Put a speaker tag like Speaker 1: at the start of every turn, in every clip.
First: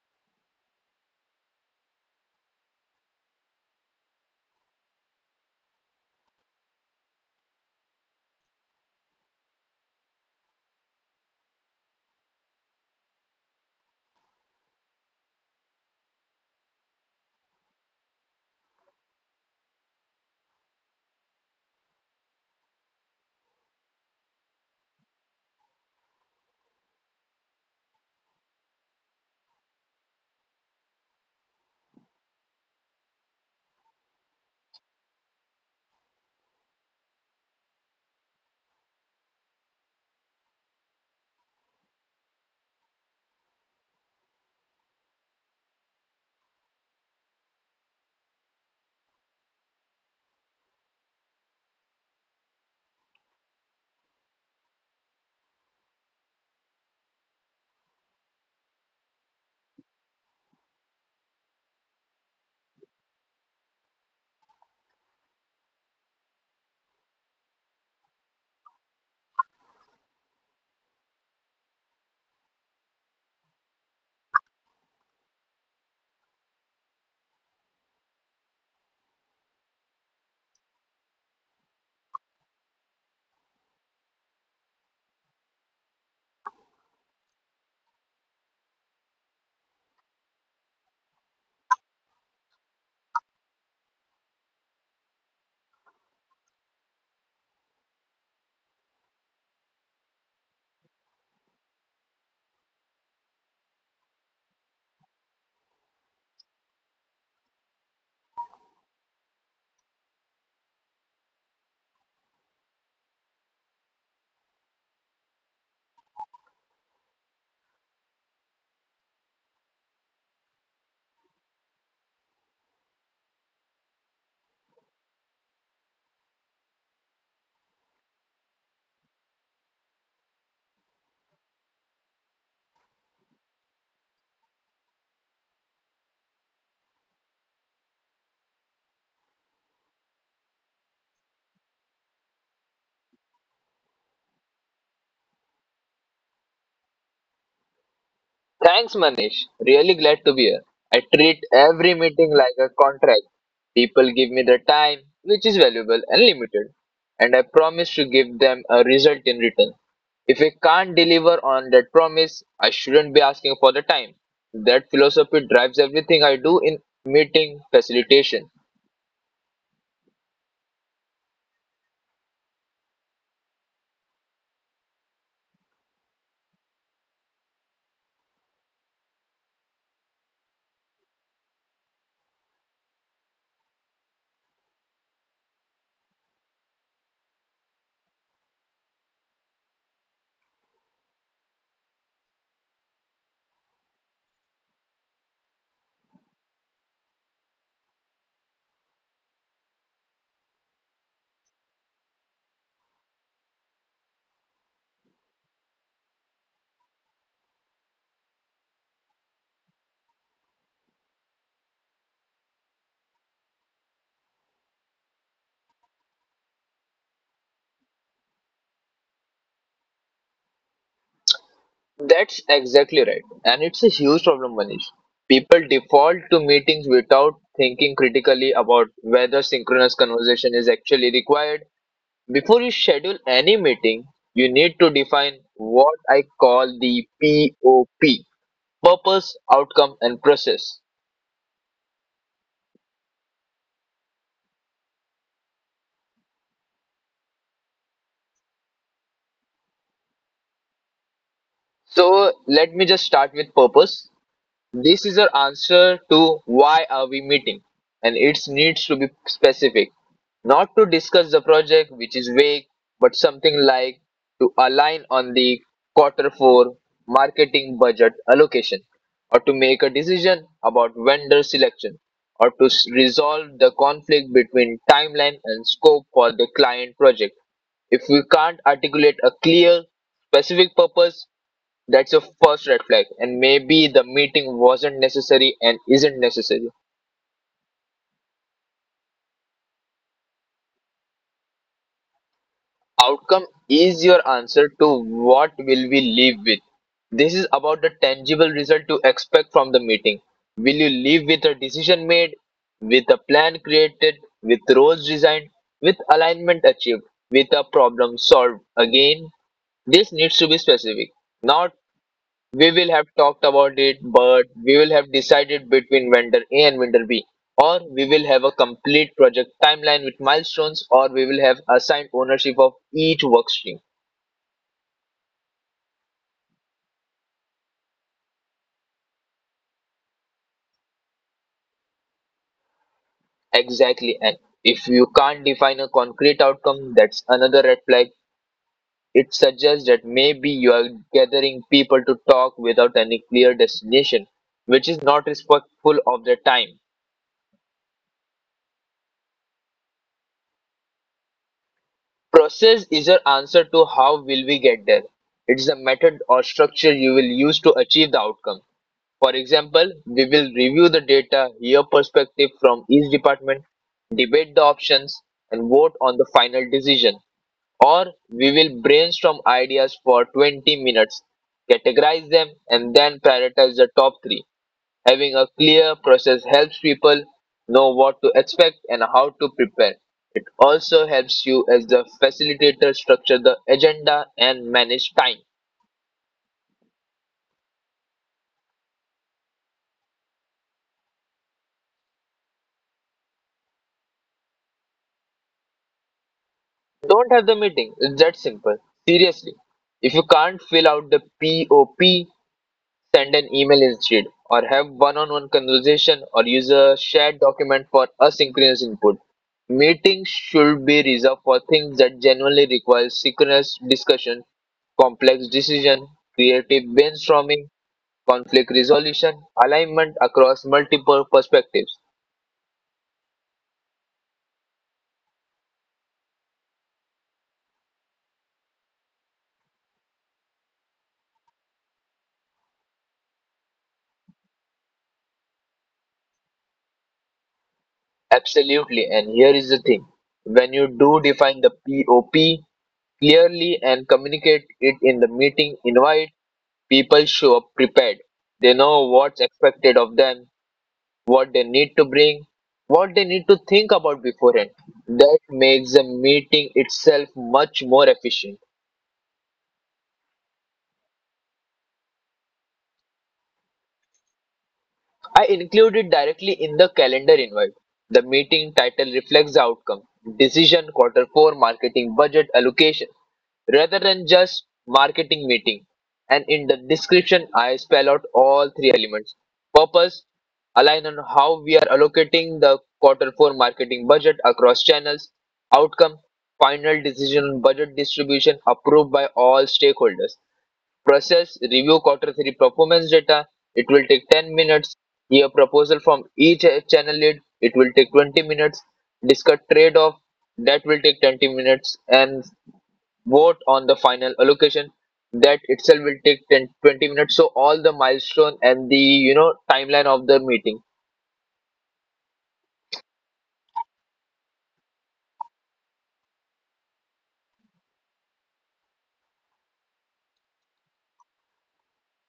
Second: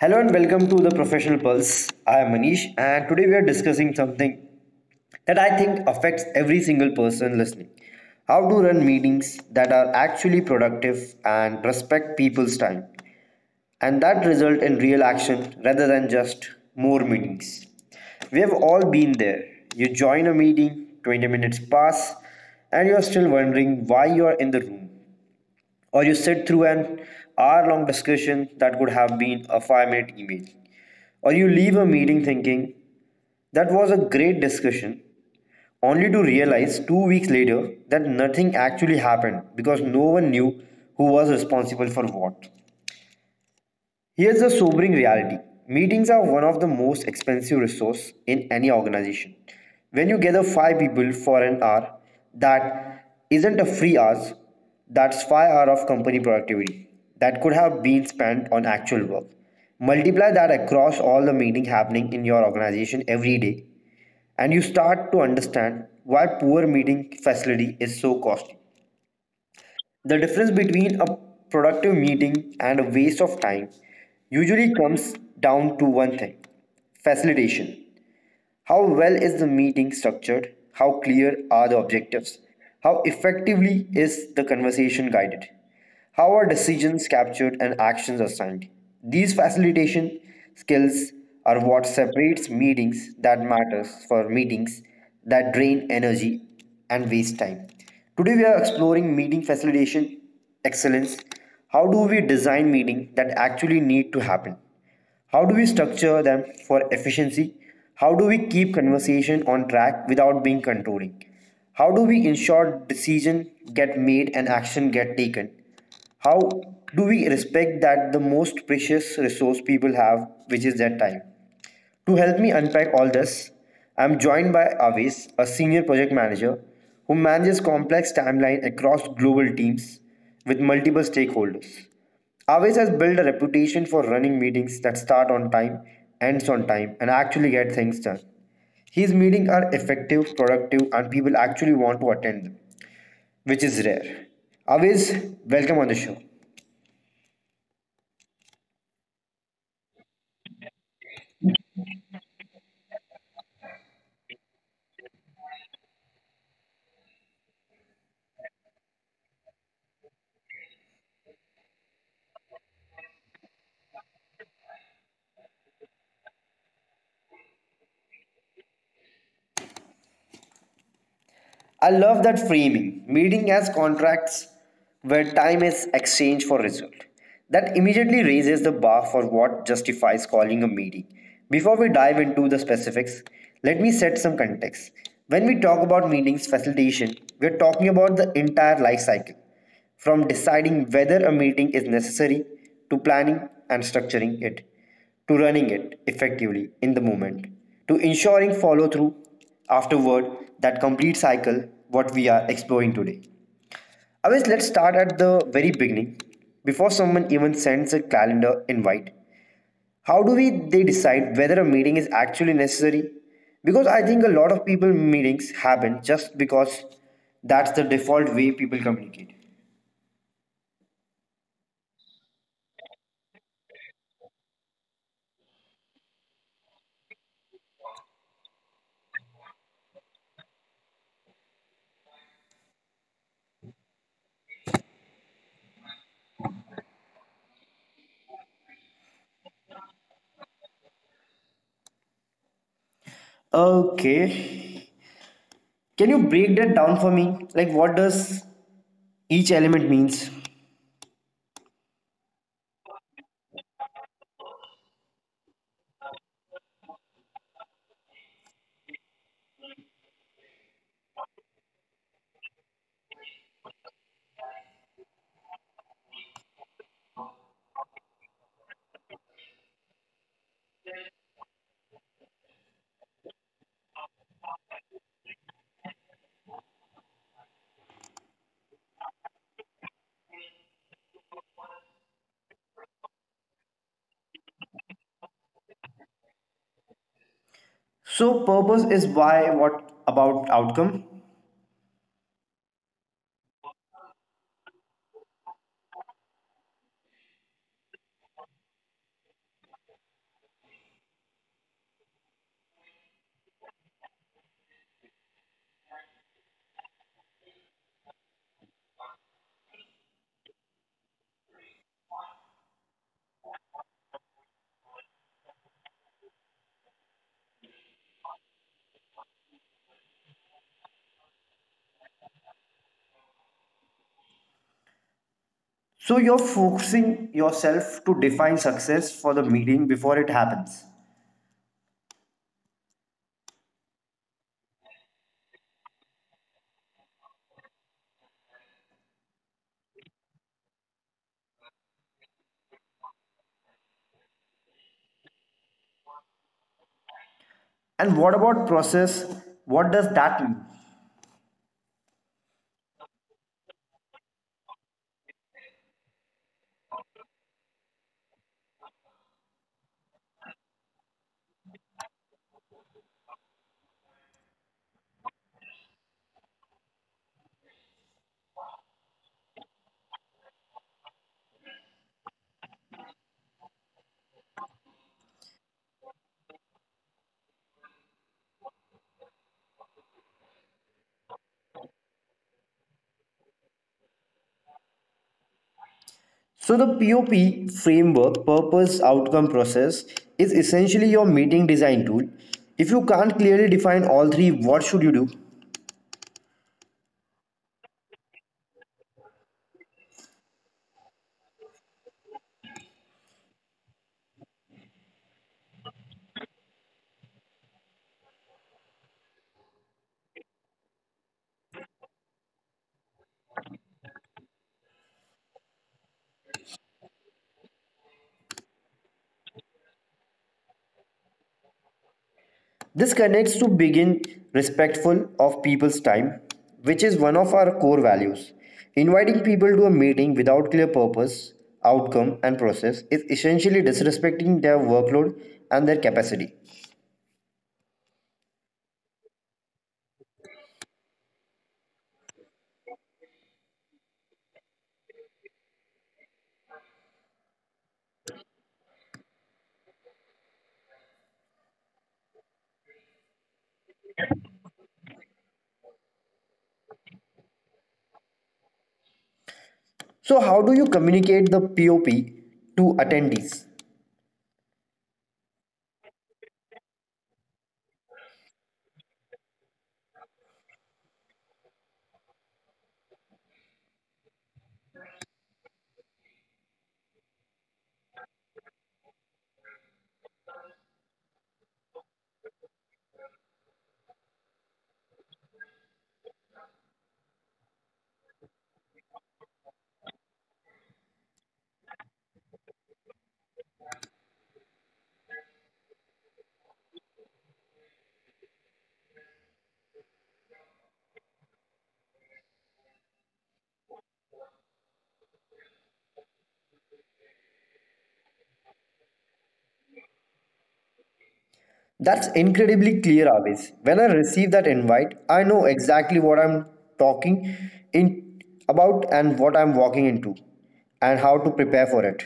Speaker 1: Hello and welcome to the Professional Pulse. I am Manish, and today we are discussing something that I think affects every single person listening: how to run meetings that are actually productive and respect people's time, and that result in real action rather than just more meetings. We have all been there. You join a meeting, 20 minutes pass, and you are still wondering why you are in the room, or you sit through an hour long discussion that could have been a 5 minute email, or you leave a meeting thinking that was a great discussion, only to realize 2 weeks later that nothing actually happened because no one knew who was responsible for what. Here's the sobering reality. Meetings are one of the most expensive resource in any organization. When you gather five people for an hour, that isn't a free hours, that's 5 hour of company productivity that could have been spent on actual work. Multiply that across all the meeting happening in your organization every day and you start to understand why poor meeting facility is so costly. The difference between a productive meeting and a waste of time usually comes down to one thing: facilitation. How well is the meeting structured? How clear are the objectives? How effectively is the conversation guided? How are decisions captured and actions assigned? These facilitation skills are what separates meetings that matters for meetings that drain energy and waste time. Today we are exploring meeting facilitation excellence. How do we design meetings that actually need to happen? How do we structure them for efficiency? How do we keep conversation on track without being controlling? How do we ensure decision get made and action get taken? How do we respect that the most precious resource people have, which is their time? To help me unpack all this, I'm joined by Aves, a senior project manager who manages complex timelines across global teams with multiple stakeholders. Aves has built a reputation for running meetings that start on time, ends on time, and actually get things done. His meetings are effective, productive, and people actually want to attend them, which is rare. Aves, welcome on the show.
Speaker 2: Thanks, Manish. Really glad to be here. I treat every meeting like a contract. People give me their time, which is valuable and limited, and I promise to give them a result in return. If I can't deliver on that promise, I shouldn't be asking for the time. That philosophy drives everything I do in meeting facilitation.
Speaker 1: I love that framing, meeting as contracts where time is exchanged for result. That immediately raises the bar for what justifies calling a meeting. Before we dive into the specifics, let me set some context. When we talk about meetings facilitation, we're talking about the entire life cycle, from deciding whether a meeting is necessary to planning and structuring it, to running it effectively in the moment, to ensuring follow through afterward. That complete cycle what we are exploring today. Always let's start at the very beginning. Before someone even sends a calendar invite, how do we they decide whether a meeting is actually necessary? Because I think a lot of people meetings happen just because that's the default way people communicate.
Speaker 2: That's exactly right. And it's a huge problem, Manish. People default to meetings without thinking critically about whether synchronous conversation is actually required. Before you schedule any meeting, you need to define what I call the POP: purpose, outcome, and process.
Speaker 1: Okay. Can you break that down for me? Like what does each element means?
Speaker 2: So, let me just start with purpose. This is our answer to why are we meeting, and it needs to be specific. Not to discuss the project, which is vague, but something like to align on the quarter 4 marketing budget allocation, or to make a decision about vendor selection, or to resolve the conflict between timeline and scope for the client project. If we can't articulate a clear, specific purpose, that's your first red flag, and maybe the meeting wasn't necessary and isn't necessary.
Speaker 1: So purpose is why. What about outcome?
Speaker 2: Outcome is your answer to what will we leave with. This is about the tangible result to expect from the meeting. Will you leave with a decision made, with a plan created, with roles designed, with alignment achieved, with a problem solved? Again, this needs to be specific, not we will have talked about it, but we will have decided between vendor A and vendor B. Or we will have a complete project timeline with milestones, or we will have assigned ownership of each work stream.
Speaker 1: So you're focusing yourself to define success for the meeting before it happens.
Speaker 2: Exactly. And if you can't define a concrete outcome, that's another red flag. It suggests that maybe you are gathering people to talk without any clear destination, which is not respectful of their time.
Speaker 1: And what about process? What does that mean?
Speaker 2: Process is your answer to how will we get there. It's the method or structure you will use to achieve the outcome. For example, we will review the data, hear perspective from each department, debate the options, and vote on the final decision. Or we will brainstorm ideas for 20 minutes, categorize them, and then prioritize the top three. Having a clear process helps people know what to expect and how to prepare, also helps you as the facilitator structure the agenda and manage time.
Speaker 1: So the POP framework, purpose outcome process, is essentially your meeting design tool. If you can't clearly define all three, what should you do?
Speaker 2: Don't have the meeting. It's that simple. Seriously, if you can't fill out the POP, send an email instead, or have one on one conversation, or use a shared document for asynchronous input. Meetings should be reserved for things that genuinely require synchronous discussion: complex decision, creative brainstorming, conflict resolution, alignment across multiple perspectives.
Speaker 1: This connects to being respectful of people's time, which is one of our core values. Inviting people to a meeting without clear purpose, outcome, and process is essentially disrespecting their workload and their capacity.
Speaker 2: Absolutely, and here is the thing. When you do define the POP clearly and communicate it in the meeting invite, people show up prepared. They know what's expected of them, what they need to bring, what they need to think about beforehand. That makes the meeting itself much more efficient.
Speaker 1: So, how do you communicate the POP to attendees?
Speaker 2: I include it directly in the calendar invite. The meeting title reflects the outcome: decision, quarter four, marketing budget allocation, rather than just marketing meeting. And in the description, I spell out all three elements. Purpose: align on how we are allocating the quarter four marketing budget across channels. Outcome: final decision on budget distribution approved by all stakeholders. Process: review quarter three performance data. It will take 10 minutes. Hear proposal from each channel lead. It will take 20 minutes. Discuss trade off. That will take 20 minutes. And vote on the final allocation. That itself will take 10 to 20 minutes. So all the milestone and the timeline of the meeting.
Speaker 1: That's incredibly clear, always. When I receive that invite, I know exactly what I'm talking in about and what I'm walking into and how to prepare for it.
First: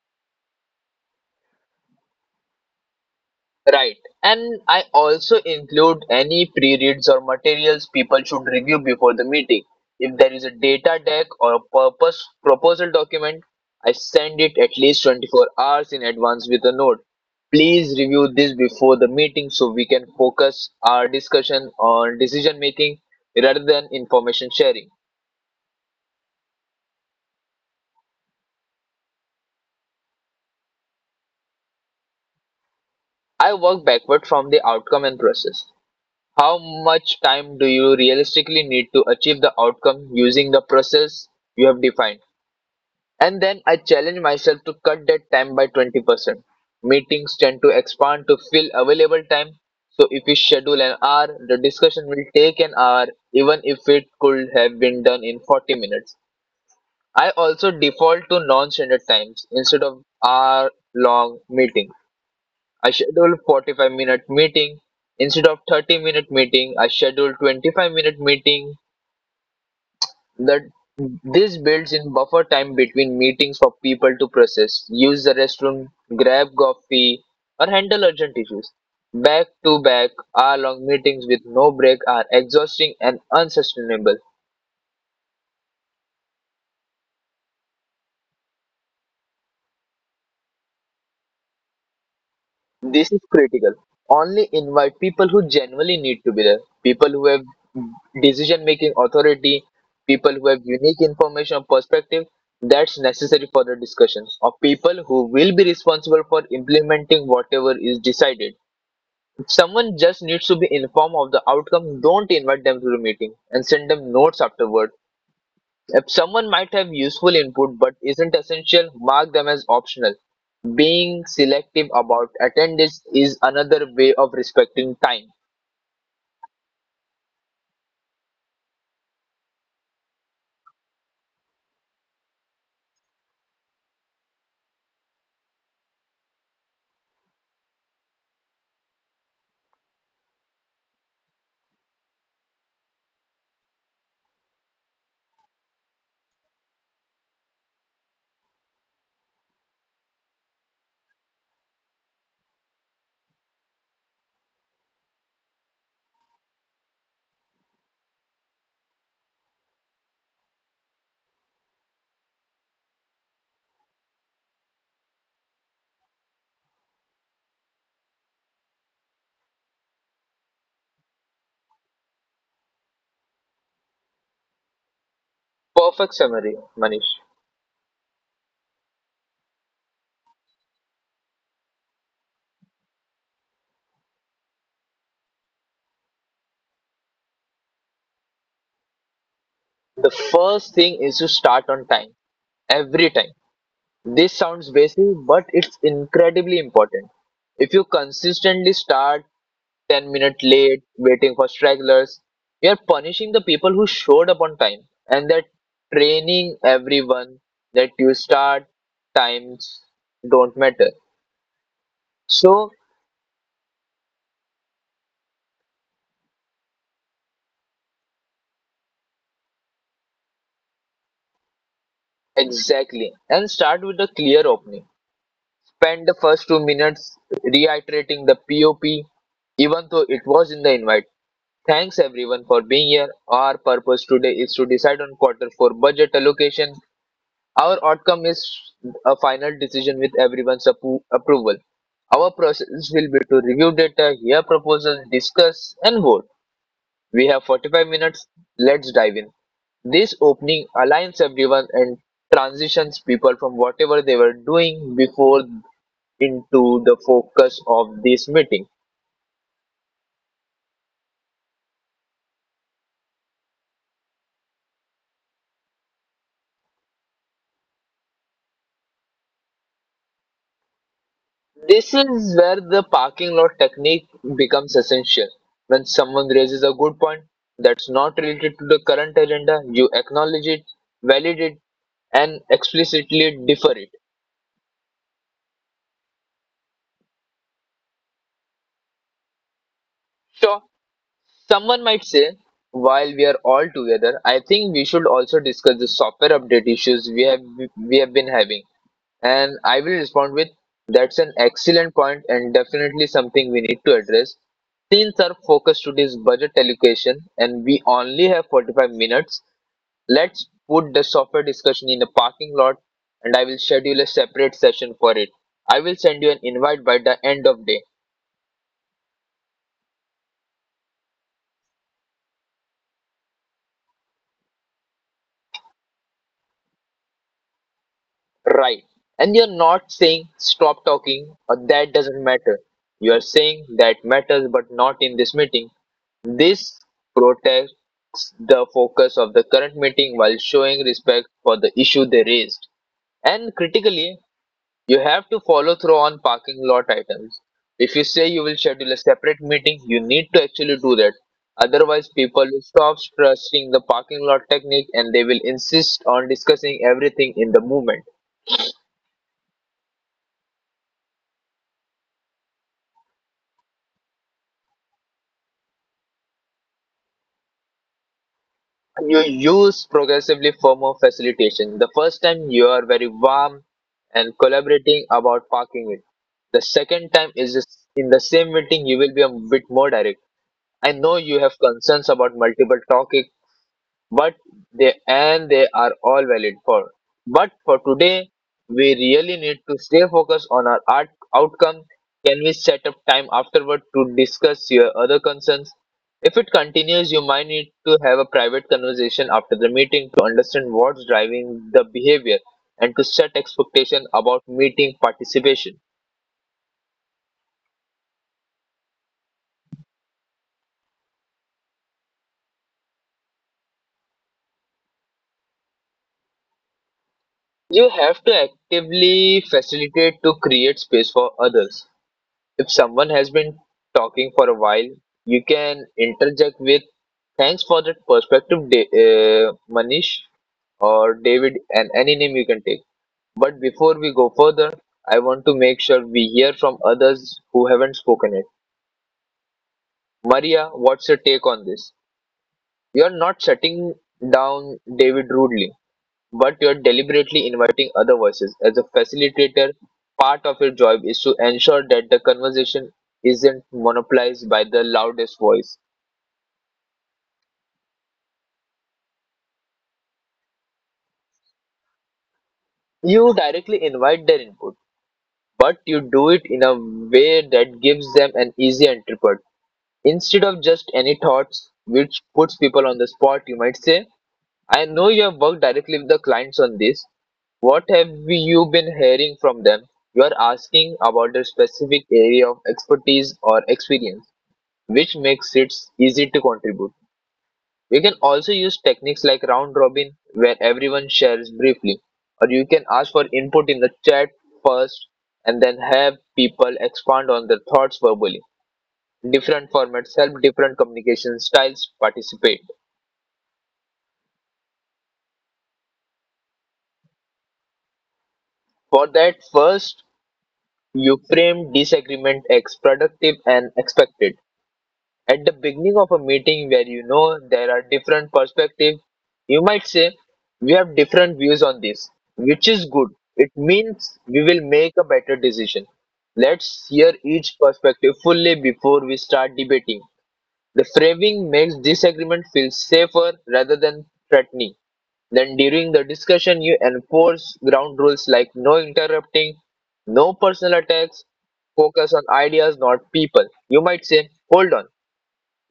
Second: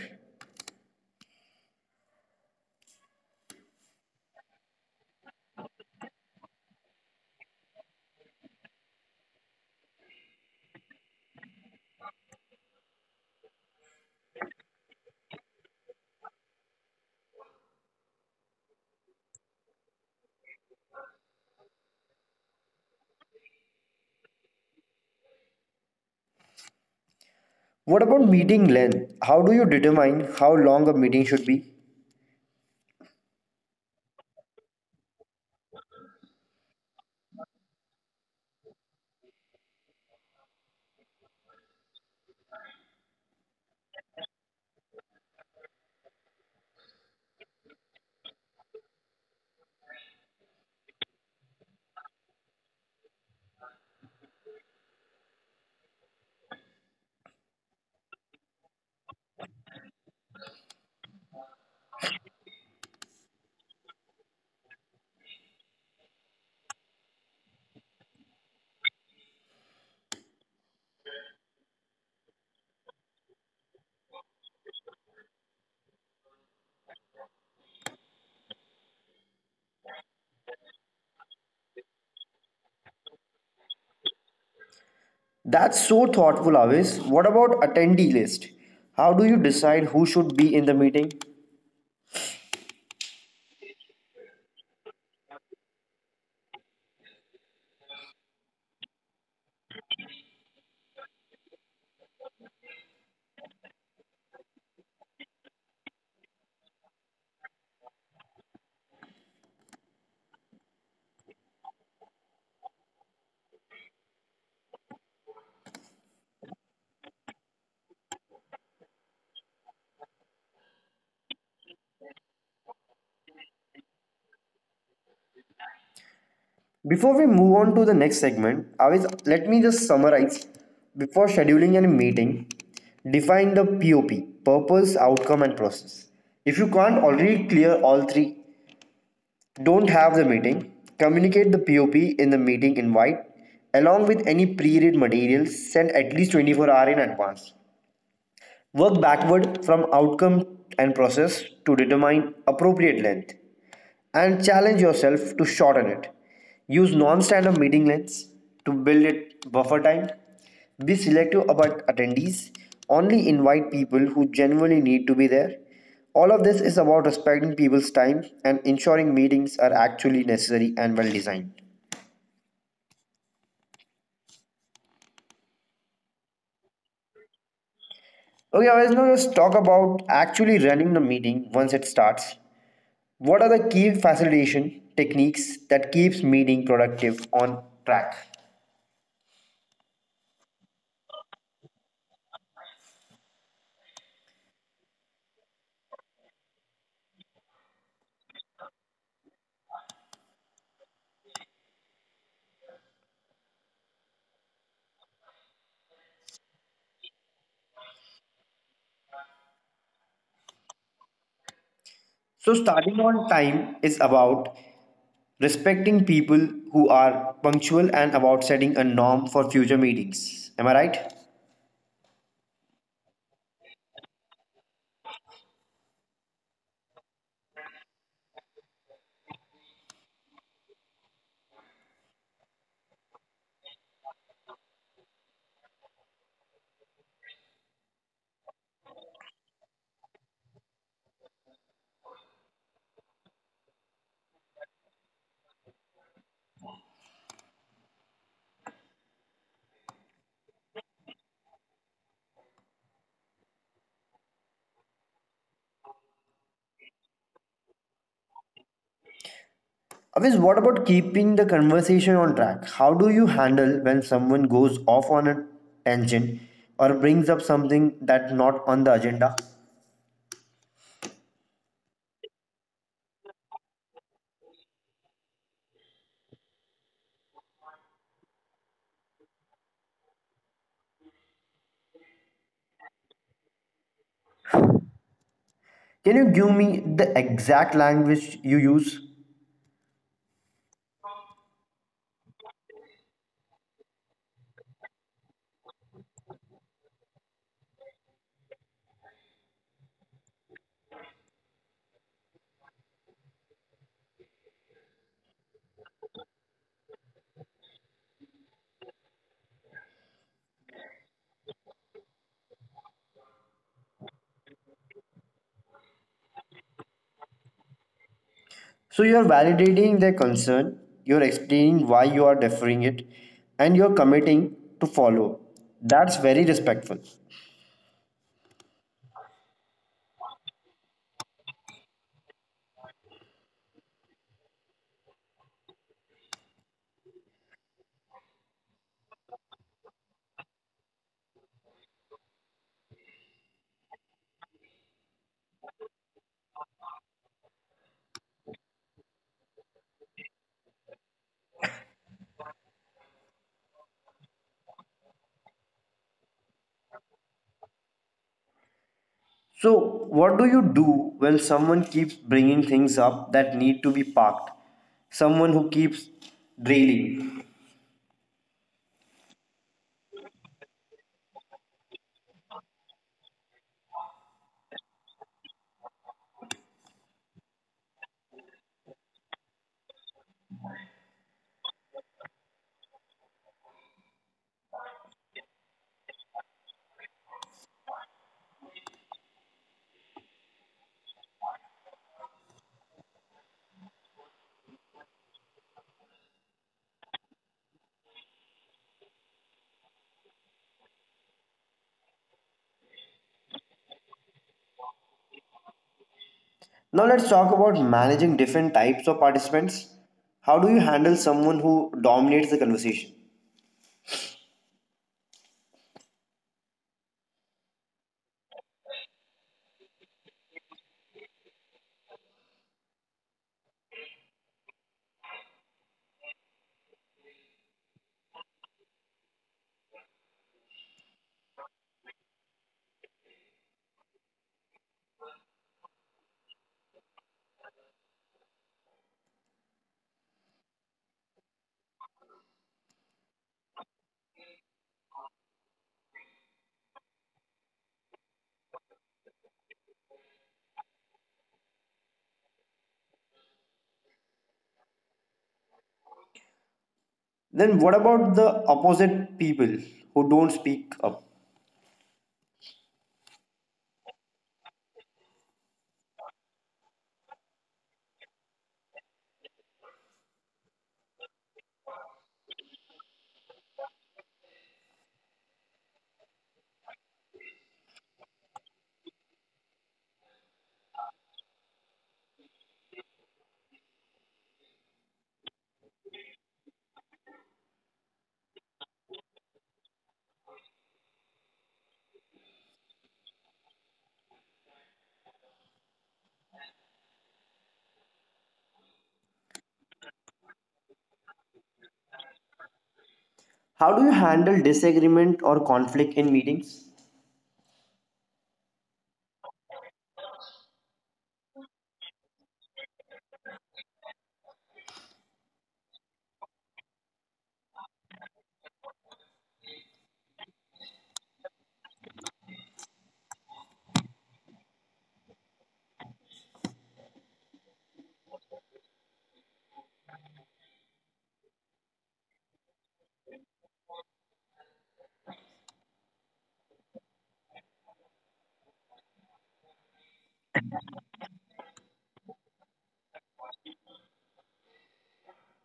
Speaker 2: Right. And I also include any pre-reads or materials people should review before the meeting. If there is a data deck or a purpose proposal document, I send it at least 24 hours in advance with a note. Please review this before the meeting so we can focus our discussion on decision making rather than information sharing.
Speaker 1: What about meeting length? How do you determine how long a meeting should be?
Speaker 2: I work backward from the outcome and process. How much time do you realistically need to achieve the outcome using the process you have defined? And then I challenge myself to cut that time by 20%. Meetings tend to expand to fill available time. So if you schedule an hour, the discussion will take an hour, even if it could have been done in 40 minutes. I also default to non-standard times instead of hour-long meetings. I scheduled 45-minute meeting instead of 30-minute meeting. I scheduled 25-minute meeting. That This builds in buffer time between meetings for people to process, use the restroom, grab coffee, or handle urgent issues. Back to back hour long meetings with no break are exhausting and unsustainable.
Speaker 1: That's so thoughtful, Avis. What about attendee list? How do you decide who should be in the meeting?
Speaker 2: This is critical. Only invite people who genuinely need to be there. People who have decision making authority, people who have unique information or perspective that's necessary for the discussions, or people who will be responsible for implementing whatever is decided. If someone just needs to be informed of the outcome, don't invite them to the meeting and send them notes afterward. If someone might have useful input but isn't essential, mark them as optional. Being selective about attendance is another way of respecting time.
Speaker 1: Before we move on to the next segment, Avis, let me just summarize. Before scheduling any meeting, define the POP, purpose, outcome, and process. If you can't already clear all three, don't have the meeting. Communicate the POP in the meeting invite, along with any pre read materials. Send at least 24 hours in advance. Work backward from outcome and process to determine appropriate length and challenge yourself to shorten it. Use non-standard meeting lengths to build it buffer time. Be selective about attendees. Only invite people who genuinely need to be there. All of this is about respecting people's time and ensuring meetings are actually necessary and well designed.
Speaker 2: Perfect summary, Manish.
Speaker 1: Okay, guys, now let's talk about actually running the meeting once it starts. What are the key facilitation techniques that keeps meeting productive on track?
Speaker 2: The first thing is to start on time, every time. This sounds basic, but it's incredibly important. If you consistently start 10 minutes late, waiting for stragglers, you're punishing the people who showed up on time, and they're training everyone that you start times don't matter.
Speaker 1: So
Speaker 2: So,
Speaker 1: starting on time is about respecting people who are punctual and about setting a norm for future meetings. Am I right?
Speaker 2: exactly. And start with a clear opening. Spend the first 2 minutes reiterating the POP, even though it was in the invite. Thanks everyone for being here. Our purpose today is to decide on quarter four budget allocation. Our outcome is a final decision with everyone's approval. Our process will be to review data, hear proposals, discuss, and vote. We have 45 minutes. Let's dive in. This opening aligns everyone and transitions people from whatever they were doing before into the focus of this meeting.
Speaker 1: Avis, what about keeping the conversation on track? How do you handle when someone goes off on a tangent or brings up something that's not on the agenda?
Speaker 2: This is where the parking lot technique becomes essential. When someone raises a good point that's not related to the current agenda, you acknowledge it, validate it, and explicitly defer it.
Speaker 1: Can you give me the exact language you use?
Speaker 2: Sure. Someone might say, while we are all together, I think we should also discuss the software update issues we have been having. And I will respond with, that's an excellent point and definitely something we need to address. Since our focus today is budget allocation and we only have 45 minutes, let's put the software discussion in the parking lot, and I will schedule a separate session for it. I will send you an invite by the end of day.
Speaker 1: So you're validating their concern, you're explaining why you are deferring it, and you're committing to follow. That's very respectful.
Speaker 2: Right. And you're not saying stop talking or that doesn't matter. You are saying that matters but not in this meeting. This protects the focus of the current meeting while showing respect for the issue they raised. And critically, you have to follow through on parking lot items. If you say you will schedule a separate meeting, you need to actually do that. Otherwise, people will stop trusting the parking lot technique, and they will insist on discussing everything in the movement.
Speaker 1: So, what do you do when someone keeps bringing things up that need to be parked? Someone who keeps drailing.
Speaker 2: You use progressively for more facilitation. The first time you are very warm and collaborating about parking it. The second time is just in the same meeting you will be a bit more direct. I know you have concerns about multiple topic, but they are all valid for. But for today, we really need to stay focused on our art outcome. Can we set up time afterward to discuss your other concerns? If it continues, you might need to have a private conversation after the meeting to understand what's driving the behavior and to set expectation about meeting participation.
Speaker 1: Now, let's talk about managing different types of participants. How do you handle someone who dominates the conversation?
Speaker 2: You have to actively facilitate to create space for others. If someone has been talking for a while, you can interject with thanks for that perspective, Manish or David, and any name you can take. But before we go further, I want to make sure we hear from others who haven't spoken yet. Maria, what's your take on this? You're not shutting down David rudely, but you're deliberately inviting other voices. As a facilitator, part of your job is to ensure that the conversation isn't monopolized by the loudest voice.
Speaker 1: Then, what about the opposite people who don't speak up?
Speaker 2: You directly invite their input, but you do it in a way that gives them an easy entry point. Instead of just any thoughts, which puts people on the spot, you might say, I know you have worked directly with the clients on this. What have you been hearing from them? You are asking about their specific area of expertise or experience, which makes it easy to contribute. You can also use techniques like round robin, where everyone shares briefly, or you can ask for input in the chat first and then have people expand on their thoughts verbally. Different formats help different communication styles participate.
Speaker 1: How do you handle disagreement or conflict in meetings?
Speaker 2: For that, first, you frame disagreement as productive and expected. At the beginning of a meeting where you know there are different perspectives, you might say, "We have different views on this, which is good. It means we will make a better decision. Let's hear each perspective fully before we start debating." The framing makes disagreement feel safer rather than threatening. Then during the discussion, you enforce ground rules like no interrupting, no personal attacks, focus on ideas, not people. You might say, "Hold on,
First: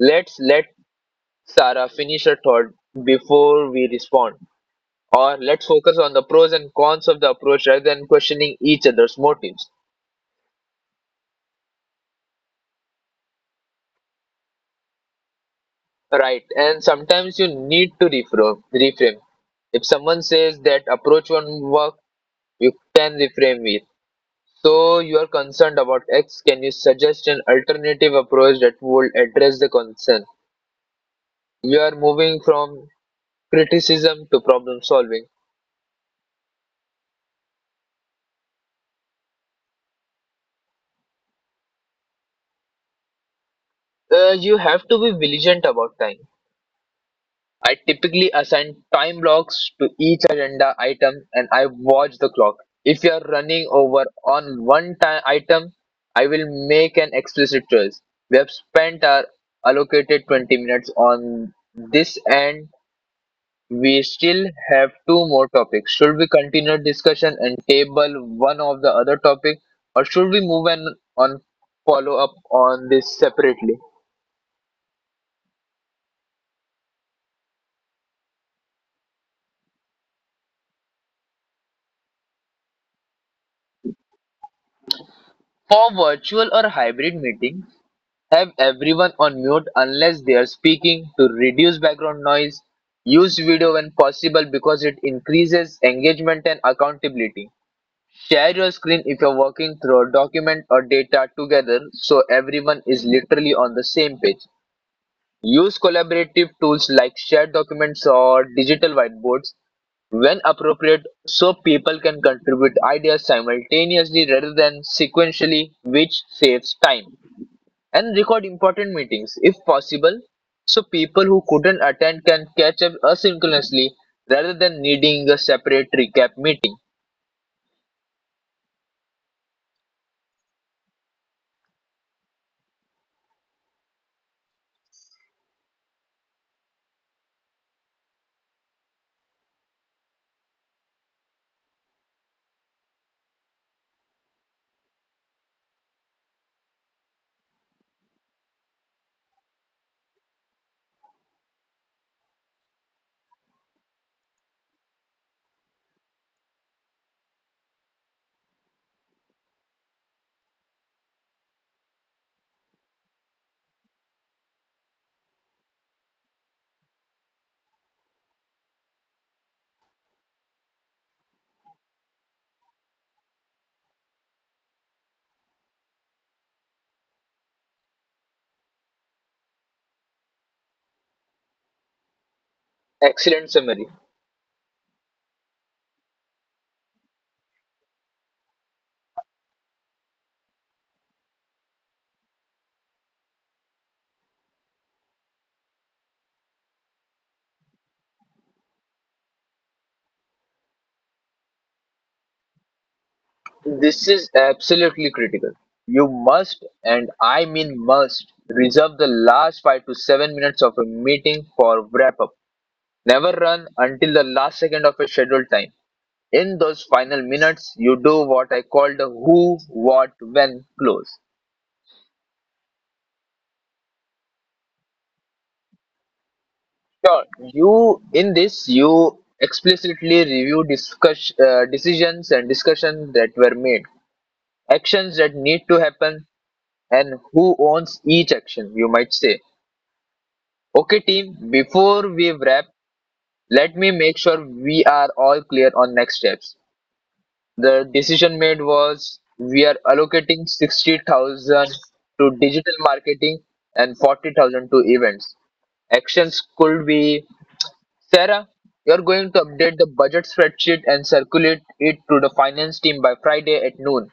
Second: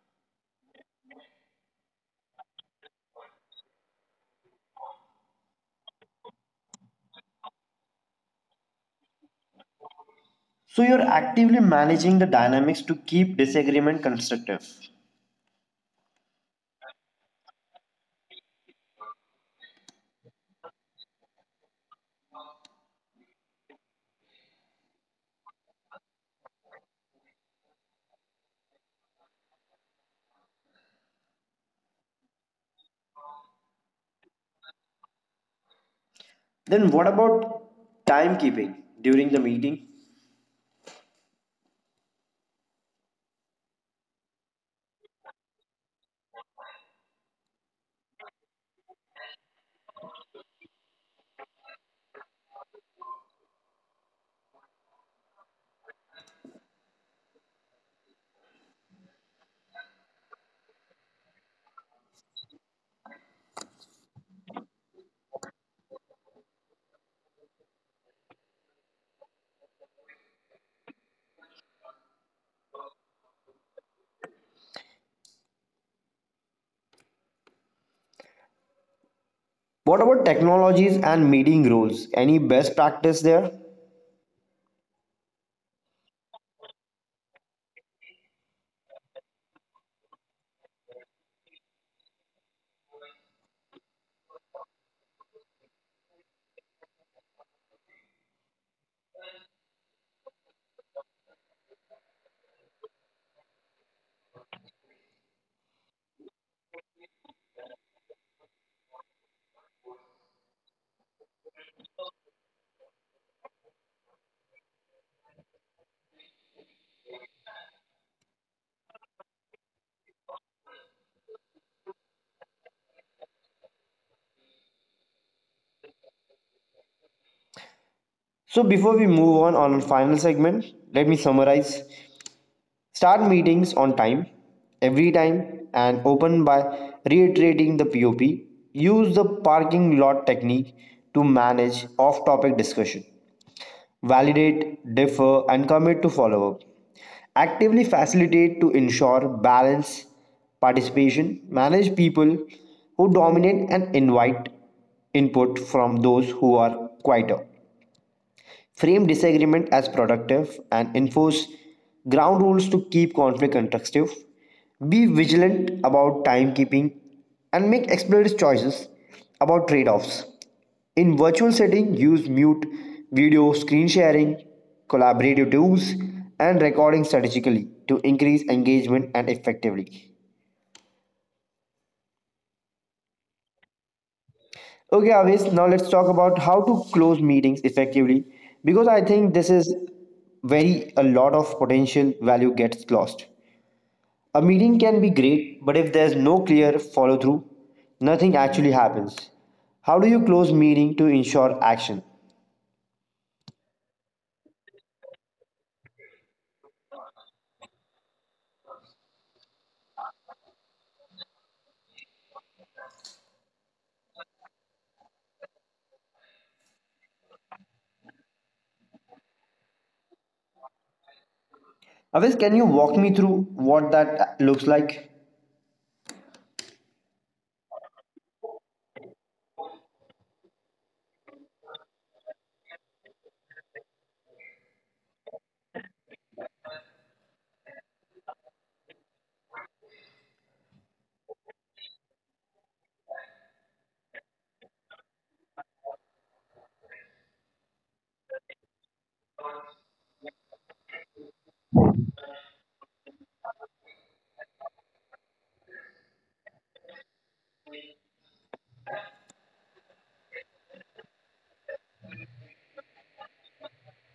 Speaker 2: let's let Sarah finish her thought before we respond." Or, "Let's focus on the pros and cons of the approach rather than questioning each other's motives."
Speaker 1: So, you're actively managing the dynamics to keep disagreement constructive.
Speaker 2: Right, and sometimes you need to reframe. If someone says that approach won't work, you can reframe it. "So you are concerned about X, can you suggest an alternative approach that would address the concern?" You are moving from criticism to problem solving.
Speaker 1: Then, what about timekeeping during the meeting?
Speaker 2: You have to be vigilant about time. I typically assign time blocks to each agenda item and I watch the clock. If you are running over on one time item, I will make an explicit choice. "We have spent our allocated 20 minutes on this and we still have two more topics. Should we continue discussion and table one of the other topic or should we move on, follow up on this separately?"
Speaker 1: What about technologies and meeting rules? Any best practice there?
Speaker 2: For virtual or hybrid meeting, have everyone on mute unless they are speaking to reduce background noise. Use video when possible because it increases engagement and accountability. Share your screen if you're working through a document or data together so everyone is literally on the same page. Use collaborative tools like shared documents or digital whiteboards when appropriate so people can contribute ideas simultaneously rather than sequentially, which saves time. And record important meetings if possible so people who couldn't attend can catch up asynchronously rather than needing a separate recap meeting.
Speaker 1: So before we move on our final segment, let me summarize. Start meetings on time, every time, and open by reiterating the POP. Use the parking lot technique to manage off-topic discussion. Validate, defer, and commit to follow up. Actively facilitate to ensure balance, participation, manage people who dominate, and invite input from those who are quieter. Frame disagreement as productive, and enforce ground rules to keep conflict constructive. Be vigilant about timekeeping and make explorative choices about trade offs. In virtual setting, use mute, video, screen sharing, collaborative tools, and recording strategically to increase engagement and effectively.
Speaker 2: Excellent summary.
Speaker 1: Okay, Avis, now let's talk about how to close meetings effectively, because I think this is very a lot of potential value gets lost. A meeting can be great, but if there's no clear follow through, nothing actually happens. How do you close meeting to ensure action?
Speaker 2: This is absolutely critical. You must, and I mean must, reserve the last 5 to 7 minutes of a meeting for wrap up. Never run until the last second of a scheduled time. In those final minutes, you do what I call the who, what, when close.
Speaker 1: Avis, can you walk me through what that looks like?
Speaker 2: Sure, you in this you explicitly review discuss, decisions and discussions that were made, actions that need to happen, and who owns each action. You might say, "Okay, team, before we wrap, let me make sure we are all clear on next steps. The decision made was we are allocating 60,000 to digital marketing and 40,000 to events. Actions could be Sarah, you're going to update the budget spreadsheet and circulate it to the finance team by Friday at noon.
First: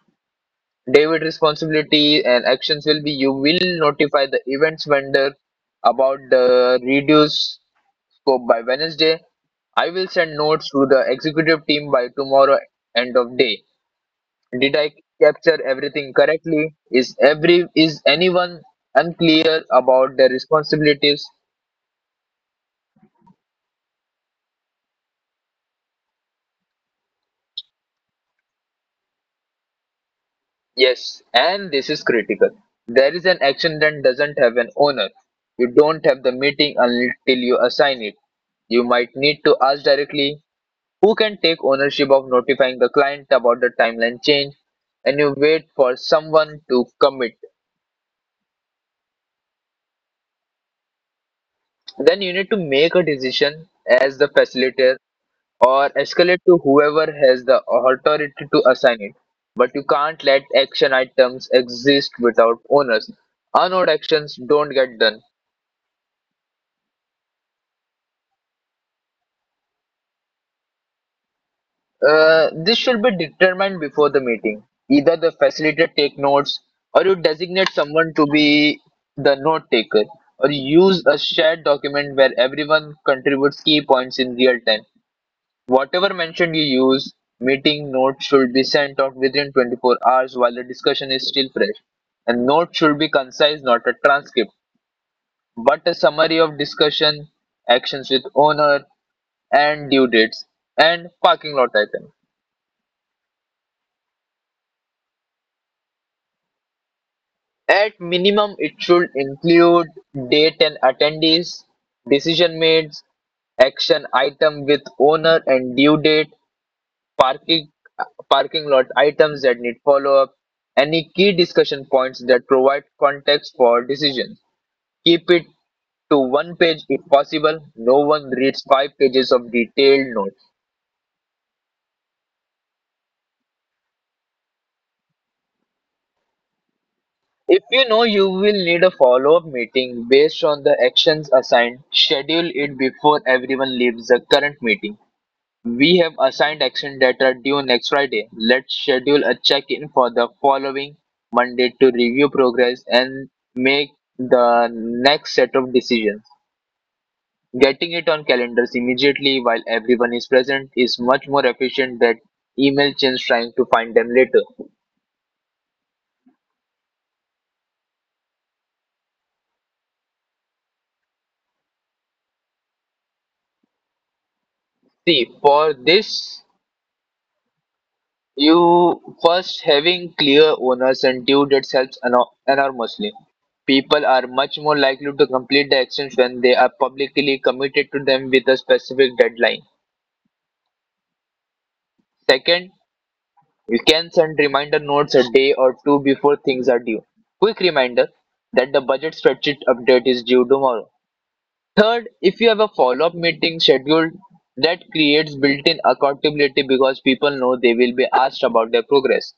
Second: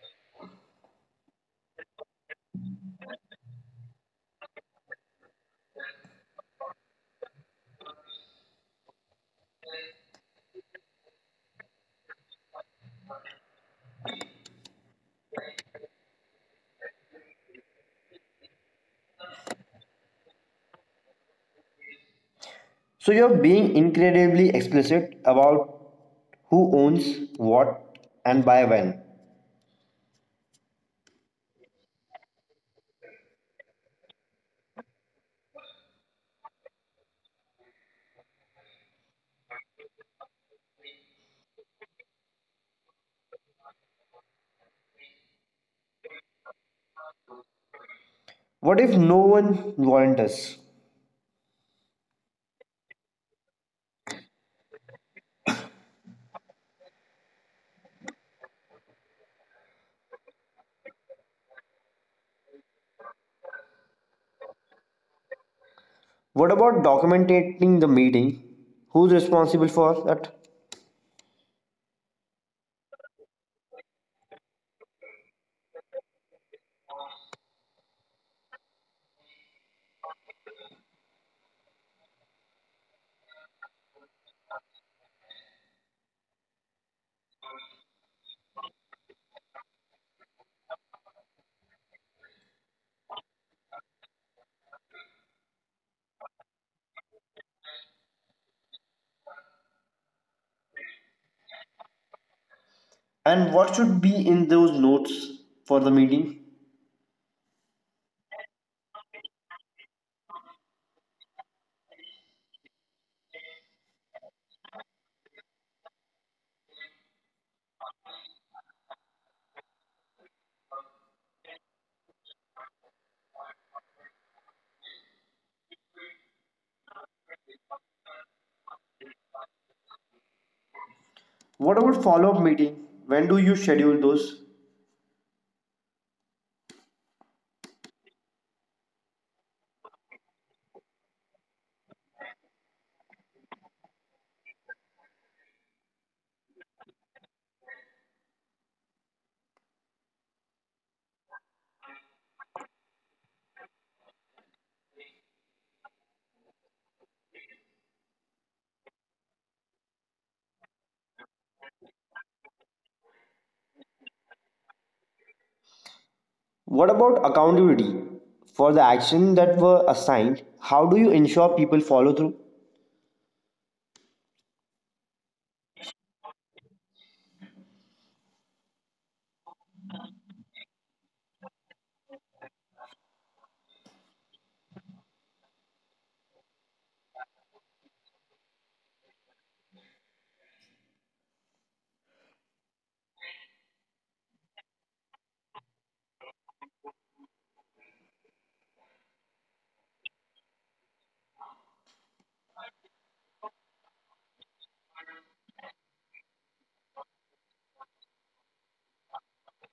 Speaker 2: David, responsibility and actions will be you will notify the events vendor about the reduce scope by Wednesday. I will send notes to the executive team by tomorrow end of day. Did I capture everything correctly? Is anyone unclear about their responsibilities?"
Speaker 1: So you're being incredibly explicit about who owns what and by when.
Speaker 2: Yes, and this is critical. There is an action that doesn't have an owner. You don't have the meeting until you assign it. You might need to ask directly who can take ownership of notifying the client about the timeline change, and you wait for someone to commit.
Speaker 1: What if no one volunteers?
Speaker 2: Then you need to make a decision as the facilitator or escalate to whoever has the authority to assign it. But you can't let action items exist without owners. Unowned actions don't get done.
Speaker 1: What about documenting the meeting? Who's responsible for that?
Speaker 2: This should be determined before the meeting. Either the facilitator take notes, or you designate someone to be the note taker, or use a shared document where everyone contributes key points in real time. Whatever mention you use, meeting notes should be sent out within 24 hours while the discussion is still fresh. And note should be concise, not a transcript, but a summary of discussion, actions with owner, and due dates, and parking lot item.
Speaker 1: And what should be in those notes for the meeting?
Speaker 2: At minimum, it should include date and attendees, decision made, action item with owner and due date, parking parking lot items that need follow up, any key discussion points that provide context for decisions. Keep it to one page if possible. No one reads five pages of detailed notes.
Speaker 1: What about follow up meeting? When do you schedule those?
Speaker 2: If you know you will need a follow up meeting based on the actions assigned, schedule it before everyone leaves the current meeting. "We have assigned actions that are due next Friday. Let's schedule a check-in for the following Monday to review progress and make the next set of decisions." Getting it on calendars immediately while everyone is present is much more efficient than email chains trying to find them later.
Speaker 1: What about accountability for the action that were assigned? How do you ensure people follow through?
Speaker 2: See, for this, you first having clear owners and due dates helps enormously. People are much more likely to complete the actions when they are publicly committed to them with a specific deadline. Second, you can send reminder notes a day or two before things are due. "Quick reminder that the budget spreadsheet update is due tomorrow." Third, if you have a follow-up meeting scheduled, that creates built-in accountability because people know they will be asked about their progress.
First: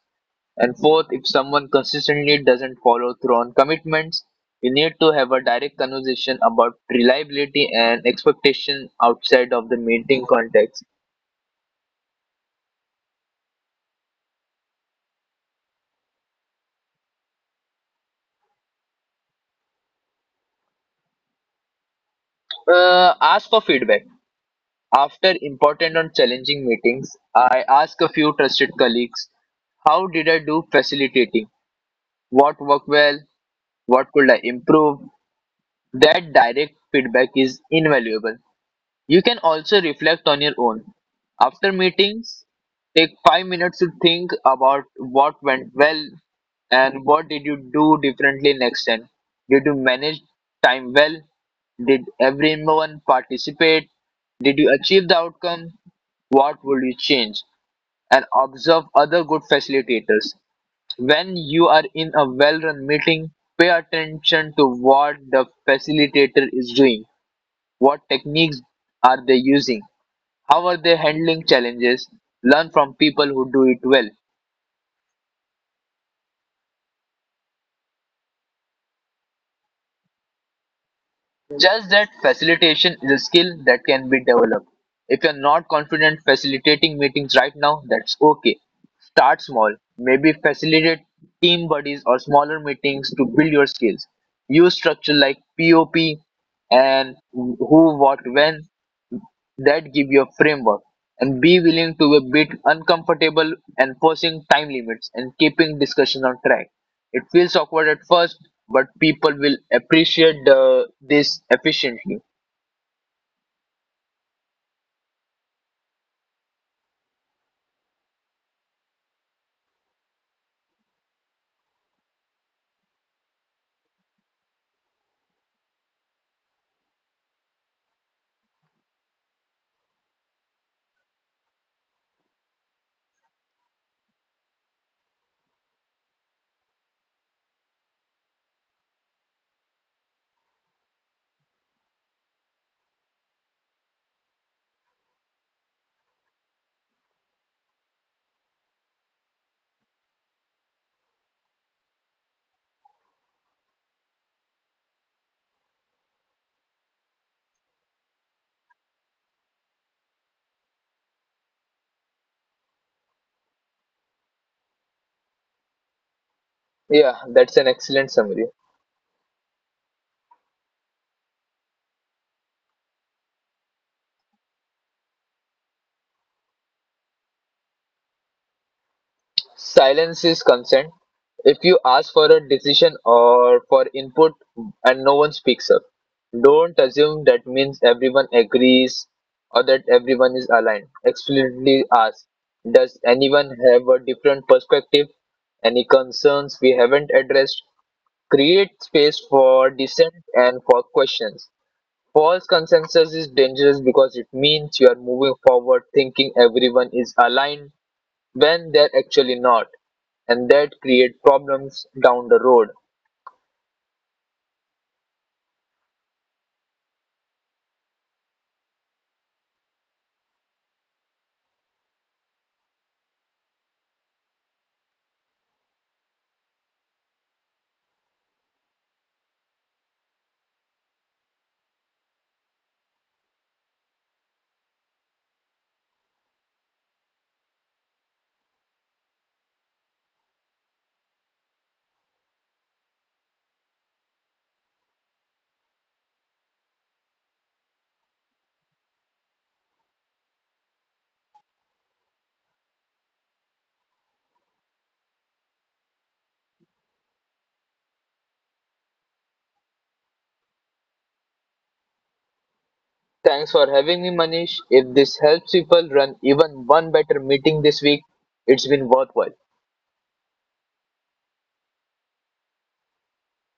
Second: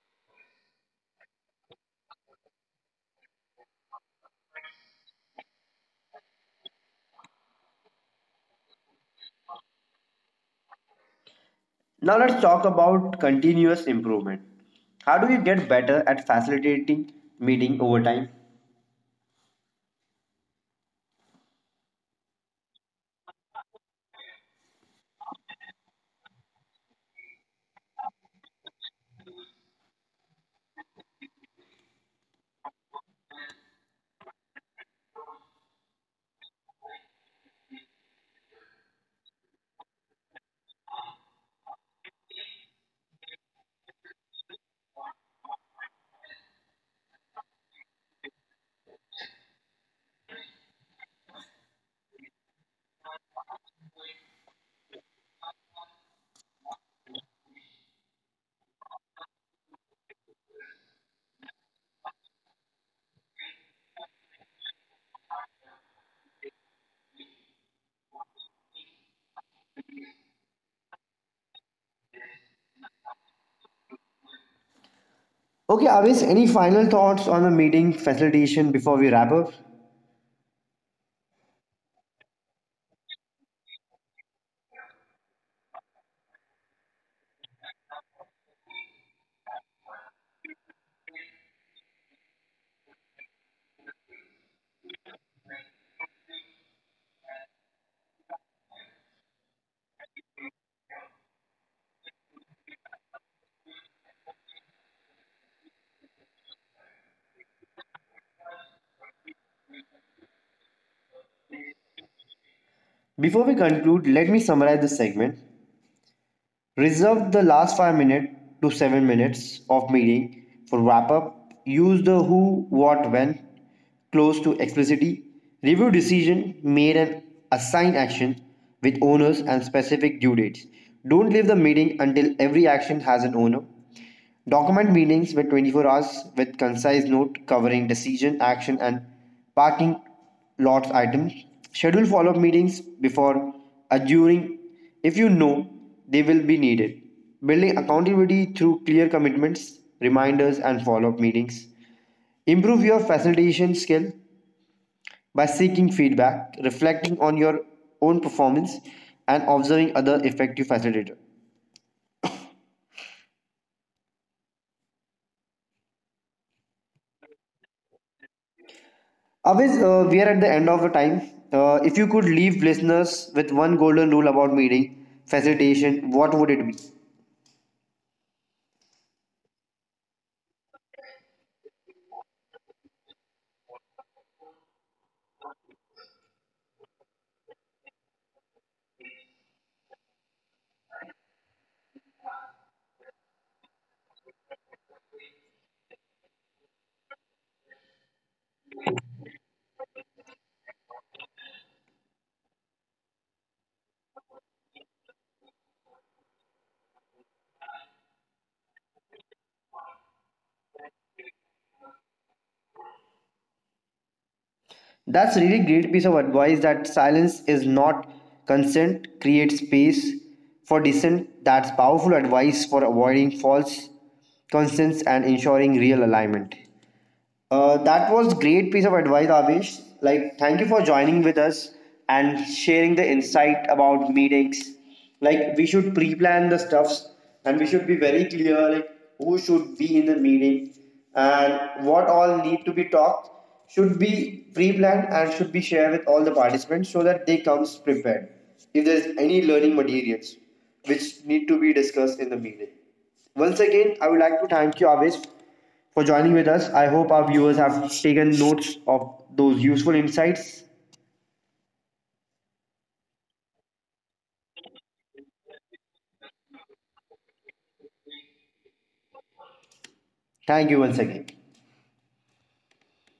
Speaker 2: And fourth, if someone consistently doesn't follow through on commitments, you need to have a direct conversation about reliability and expectation outside of the meeting context.
Speaker 1: Now let's talk about continuous improvement. How do you get better at facilitating meeting over time?
Speaker 2: Ask for feedback. After important and challenging meetings, I ask a few trusted colleagues, "How did I do facilitating? What worked well? What could I improve?" That direct feedback is invaluable. You can also reflect on your own. After meetings, take 5 minutes to think about what went well and what did you do differently next time. Did you manage time well? Did everyone participate? Did you achieve the outcome? What would you change? And observe other good facilitators. When you are in a well run meeting, pay attention to what the facilitator is doing. What techniques are they using? How are they handling challenges? Learn from people who do it well.
Speaker 1: Okay, Avis, any final thoughts on the meeting facilitation before we wrap up?
Speaker 2: Just that facilitation is a skill that can be developed. If you're not confident facilitating meetings right now, that's okay. Start small. Maybe facilitate team buddies or smaller meetings to build your skills. Use structure like POP and who, what, when that give you a framework, and be willing to be a bit uncomfortable enforcing time limits and keeping discussion on track. It feels awkward at first, but people will appreciate this efficiently.
Speaker 1: Before we conclude, let me summarize this segment. Reserve the last 5 minutes to 7 minutes of meeting for wrap up. Use the who, what, when close to explicitly review decision made and assign action with owners and specific due dates. Don't leave the meeting until every action has an owner. Document meetings were 24 hours with concise note covering decision, action, and parting lots items. Schedule follow up meetings before adjourning if you know they will be needed. Building accountability through clear commitments, reminders, and follow up meetings. Improve your facilitation skill by seeking feedback, reflecting on your own performance, and observing other effective facilitators.
Speaker 2: Yeah, that's an excellent summary.
Speaker 1: Aviz, we are at the end of the time. If you could leave listeners with one golden rule about meeting facilitation, what would it be?
Speaker 2: Silence is consent. If you ask for a decision or for input and no one speaks up, don't assume that means everyone agrees or that everyone is aligned. Explicitly ask, "Does anyone have a different perspective? Any concerns we haven't addressed?" Create space for dissent and for questions. False consensus is dangerous because it means you are moving forward thinking everyone is aligned when they're actually not, and that create problems down the road.
Speaker 1: That's really great piece of advice, that silence is not consent, create space for dissent. That's powerful advice for avoiding false constants and ensuring real alignment. That was great piece of advice, Avish. Like, thank you for joining with us and sharing the insight about meetings. Like, we should pre-plan the stuffs and we should be very clear, like, who should be in the meeting and what all need to be talked should be pre-planned and should be shared with all the participants so that they comes prepared. If there's any learning materials which need to be discussed in the meeting. Once again, I would like to thank you, Avish, for joining with us. I hope our viewers have taken notes of those useful insights.
Speaker 2: Thanks for having me, Manish. If this helps people run even one better meeting this week, it's been worthwhile.
Speaker 1: Thank you once again.